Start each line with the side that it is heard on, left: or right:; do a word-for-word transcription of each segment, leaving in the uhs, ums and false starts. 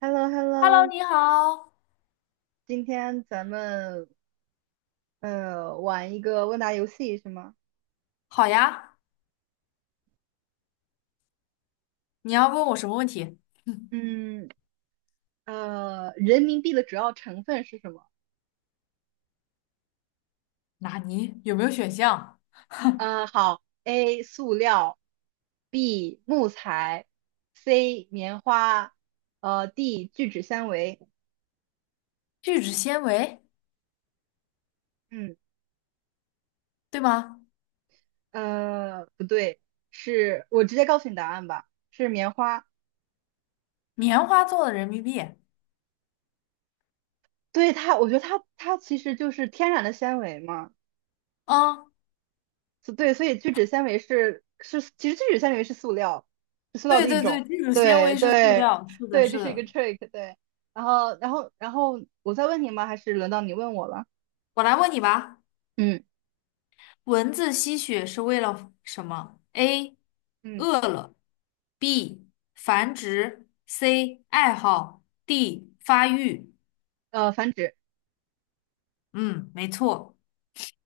right: h e l l o h e l l
left: Hello，
right: o
left: 你好。
right: 今天咱们呃玩一个问答游戏是吗？
left: 好呀，你要问我什么问题？嗯，
right: 嗯，呃，人民币的主要成分是什么？
left: 纳尼？有没有选项？
right: 呃，好，A 塑料，B 木材，C 棉花，呃，D 聚酯纤维。
left: 聚酯纤维，
right: 嗯，
left: 对吗？
right: 呃，不对，是我直接告诉你答案吧，是棉花。
left: 棉花做的人民币。
right: 对它，我觉得它它其实就是天然的纤维嘛。
left: 嗯，
right: 所对，所以聚酯纤维是是，其实聚酯纤维是塑料，是塑料
left: 对
right: 的一
left: 对对，
right: 种。
left: 聚酯纤
right: 对
left: 维是塑
right: 对
left: 料。是的，
right: 对，这
left: 是
right: 是一个
left: 的。
right: trick。对，然后然后然后我再问你吗？还是轮到你问我了？
left: 我来问你吧，
right: 嗯
left: 蚊子吸血是为了什么？A.
right: 嗯，
left: 饿了，B. 繁殖，C. 爱好，D. 发育。
right: 呃，繁殖
left: 嗯，没错，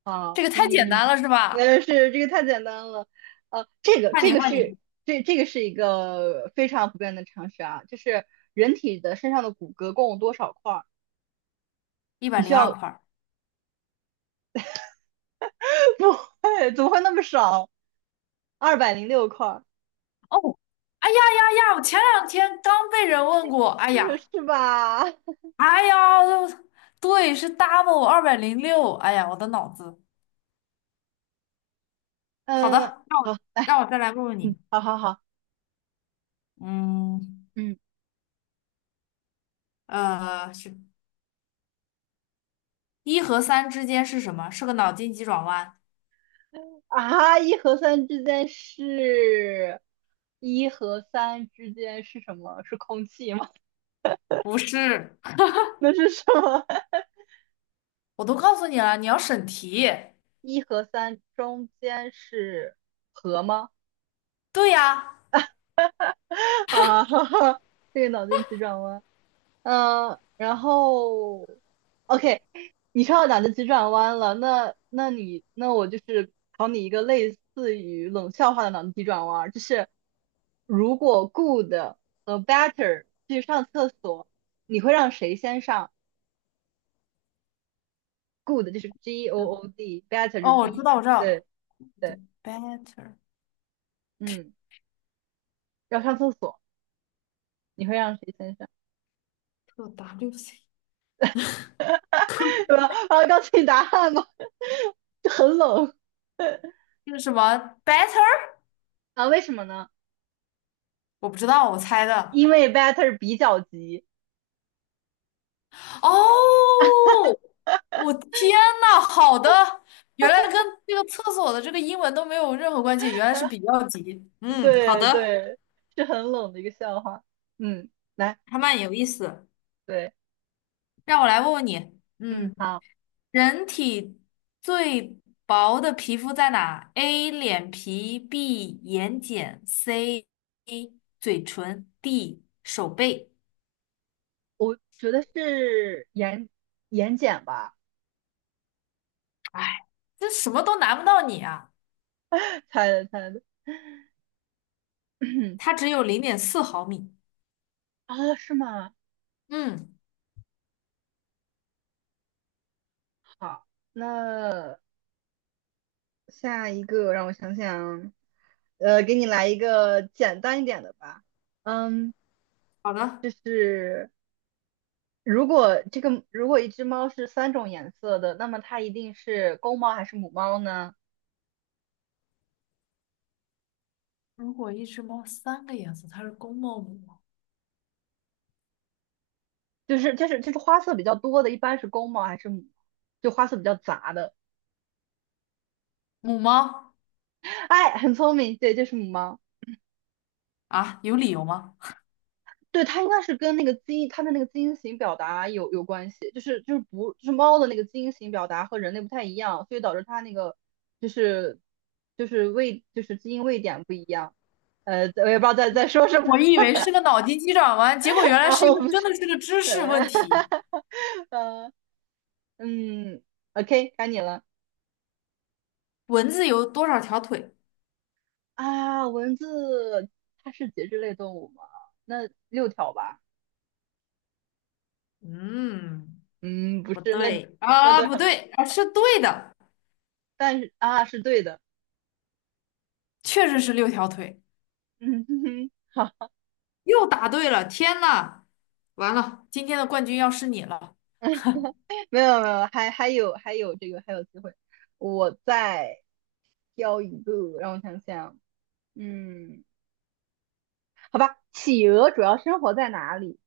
right: 啊，
left: 这个太简
right: 嗯，
left: 单了是吧？
right: 那是这个太简单了。呃，这个
left: 换
right: 这
left: 你，
right: 个
left: 换
right: 是
left: 你，
right: 这这个是一个非常普遍的常识啊，就是人体的身上的骨骼共有多少块儿？
left: 一百
right: 你需
left: 零二
right: 要
left: 块。
right: 不会，怎么会那么少？二百零六块儿，
left: 哦，哎呀呀呀！我前两天刚被人问过，哎呀，
right: 是吧？
left: 哎呀，对，是 double 二百零六，哎呀，我的脑子。好的，
right: 嗯，
left: 让我
right: 好，来，
left: 让我再来问问
right: 嗯，
left: 你，
right: 好好好，
left: 嗯，
right: 嗯，
left: 呃，是一和三之间是什么？是个脑筋急转弯？
right: 啊，一和三之间是，一和三之间是什么？是空气吗？
left: 不是，
right: 那是什么？
left: 我都告诉你了，你要审题。
right: 一和三中间是和吗？
left: 对呀，
right: 啊，哈哈，这个脑筋急转弯。嗯、呃，然后，OK，你说到脑筋急转弯了，那那你那我就是考你一个类似于冷笑话的脑筋急转弯儿，就是如果 good 和 better 去上厕所，你会让谁先上？good 就是 G O
left: 嗯
right: O D，better 是
left: 哦，我知
right: B，
left: 道，我知道
right: 对
left: ，the
right: 对，
left: better
right: 嗯，要上厕所，你会让谁先上？
left: to W C，
right: 对吧？啊，告诉你答案吧，就很冷
left: 这个什么 better？
right: 啊，为什么呢？
left: 我不知道，我猜的。
right: 因为 better 比较急。
left: 哦，我天呐，好的，原来跟这个厕所的这个英文都没有任何关系，原来是比 较级。嗯，好
right: 对
left: 的，
right: 对，是很冷的一个笑话。嗯，来，
left: 还蛮有意思。
right: 对，
left: 让我来问问你，
right: 嗯，
left: 嗯，
right: 好，
left: 人体最薄的皮肤在哪？A. 脸皮，B. 眼睑，C. 嘴唇，D. 手背。
right: 我觉得是眼眼睑吧，
left: 哎，这什么都难不到你啊，
right: 猜的猜的。
left: 它 只有零点四毫米。
right: 哦，是吗？
left: 嗯，
right: 好，那下一个让我想想，呃，给你来一个简单一点的吧。嗯，
left: 好的。
right: 就是如果这个如果一只猫是三种颜色的，那么它一定是公猫还是母猫呢？
left: 如果一只猫三个颜色，它是公猫母猫。
right: 就是就是就是花色比较多的，一般是公猫还是母？就花色比较杂的。
left: 母猫
right: 哎，很聪明，对，就是母猫。
left: 啊，有理由吗？
right: 对，它应该是跟那个基因，它的那个基因型表达有有关系，就是就是不就是猫的那个基因型表达和人类不太一样，所以导致它那个就是就是位就是基因位点不一样。呃，我也不知道在在说什么
left: 我以为是个脑筋急转弯，结果原 来
right: 啊，
left: 是一
right: 我
left: 个
right: 不
left: 真
right: 是，
left: 的是个知识问题。
right: 呃嗯，OK，该你了。
left: 蚊子有多少条腿？
right: 啊，蚊子它是节肢类动物吗？那六条吧？
left: 嗯，
right: 嗯，不
left: 不
right: 是，那
left: 对，
right: 那
left: 啊，
right: 多
left: 不
right: 少？
left: 对，啊，是对的，
right: 但是啊，是对的。
left: 确实是六条腿，
right: 嗯哼哼，好，
left: 又答对了。天呐，完了，今天的冠军要是你了，
right: 没有没有，还还有还有这个还有机会。我再挑一个，让我想想。嗯，好吧，企鹅主要生活在哪里？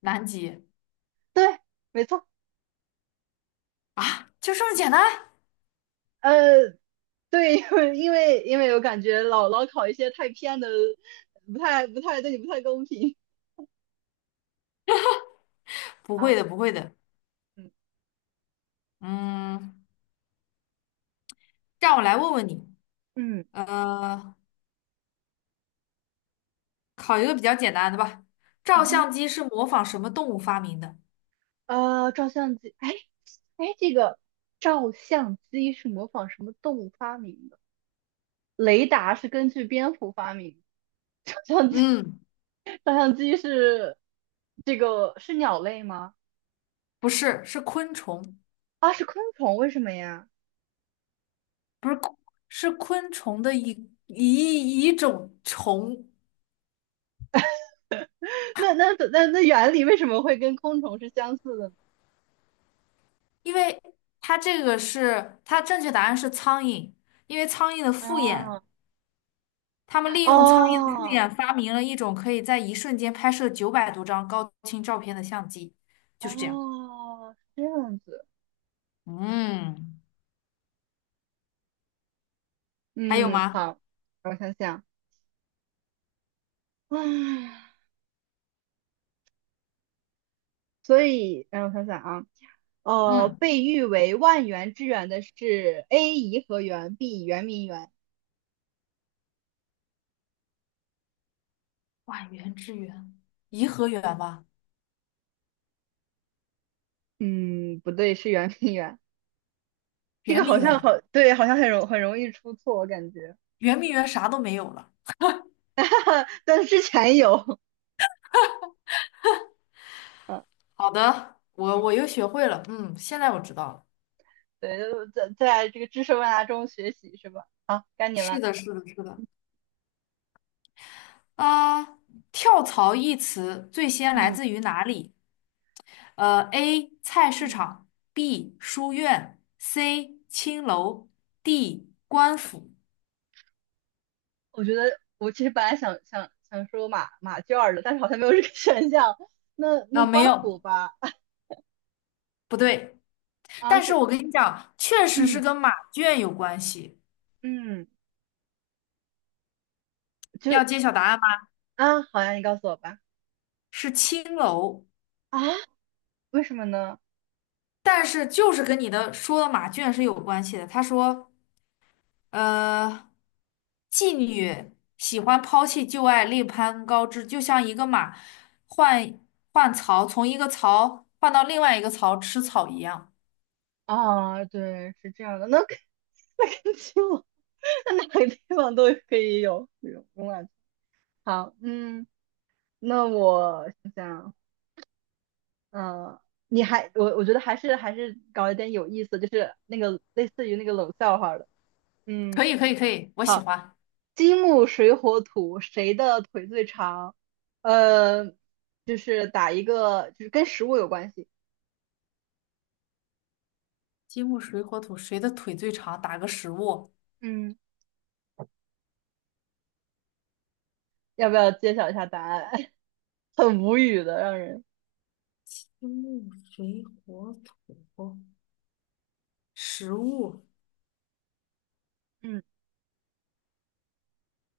left: 南极
right: 对，没错。
left: 就这么简单？
right: 呃，对，因为因为因为我感觉老老考一些太偏的，不太不太对你不太公平
left: 不
right: 啊。
left: 会的，不会的。
right: 嗯
left: 嗯，让我来问问你，
right: 嗯
left: 呃，考一个比较简单的吧。照
right: 嗯哼。
left: 相机是模仿什么动物发明的？
right: 呃，照相机，哎哎，这个照相机是模仿什么动物发明的？雷达是根据蝙蝠发明的 照相机，
left: 嗯，
right: 照相机是这个是鸟类吗？
left: 不是，是昆虫，
right: 啊，是昆虫，为什么呀？
left: 不是昆是昆虫的一一一种虫，
right: 那那那那原理为什么会跟昆虫是相似的呢？
left: 因为它这个是它正确答案是苍蝇，因为苍蝇的复眼，
right: 啊，
left: 他们利用苍蝇的复
right: 哦
left: 眼发明了一种可以在一瞬间拍摄九百多张高清照片的相机，就是这样。
right: 哦，是这样子，
left: 嗯，还有
right: 嗯，
left: 吗？
right: 好，我想想，唉。所以，让我想想啊，呃，
left: 嗯，
right: 被誉为万园之园的是 A 颐和园，B 圆明园。
left: 万园之园，颐和园吧，
right: 嗯，不对，是圆明园。这
left: 圆
right: 个好
left: 明
right: 像
left: 园。
right: 好，对，好像很容很容易出错，我感觉。
left: 圆明园啥都没有了。
right: 哈哈，但是之前有，嗯
left: 好的，我
right: 嗯，
left: 我又学会了，嗯，现在我知道了。
right: 对，在在这个知识问答中学习是吧？好，该你
left: 是
right: 了。
left: 的，是的，是的。啊、跳槽一词最先来
right: 嗯
left: 自于哪里？呃，A. 菜市
right: 嗯，
left: 场，B. 书院，C. 青楼，D. 官府。
right: 我觉得我其实本来想想想说马马圈儿的，但是好像没有这个 选项。那那
left: 啊、没
right: 官府
left: 有，
right: 吧，
left: 不对。
right: 啊
left: 但是
right: 是，
left: 我跟你讲，确实是
right: 嗯，
left: 跟马圈有关系。
right: 嗯，就
left: 要揭晓答案吗？
right: 啊，好呀，你告诉我吧。
left: 是青楼，
right: 啊？为什么呢？
left: 但是就是跟你的说的马圈是有关系的。他说。呃，妓女喜欢抛弃旧爱，另攀高枝，就像一个马换换槽，从一个槽换到另外一个槽吃草一样。
right: 啊，对，是这样的，那肯 那跟基本那哪个地方都可以有这有慵懒。好，嗯，那我想想，呃，你还我我觉得还是还是搞一点有意思，就是那个类似于那个冷笑话的。嗯，
left: 可以，可以，可以，我喜
right: 好，
left: 欢。
right: 金木水火土，谁的腿最长？呃，就是打一个，就是跟食物有关系。
left: 金木水火土，谁的腿最长？打个食物，
right: 嗯，要不要揭晓一下答案？很无语的，让人，
left: 金木水火土，食物。
right: 嗯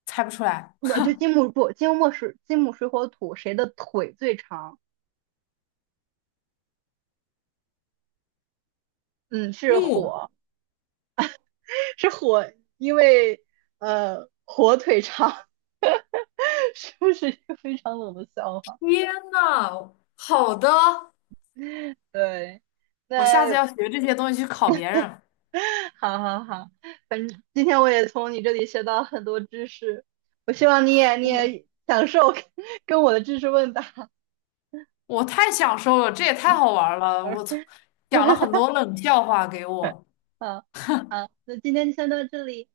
left: 猜不出来。
right: 不就金木不金木水金木水火土，谁的腿最长？嗯，是
left: 木，
right: 火，是火，因为呃火腿肠 是不是一个非常冷的笑话？
left: 天呐，好的，
right: 对，
left: 我下次
right: 那
left: 要学这些东西去考别人。
right: 好好好，反正今天我也从你这里学到很多知识，我希望你也你
left: 我。
right: 也享受跟跟我的知识问答。
left: 我太享受了，这也太好玩了，我从讲了很 多冷笑话给我。
right: 好，好，那今天就先到这里。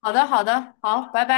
left: 好的，好的，好，拜拜。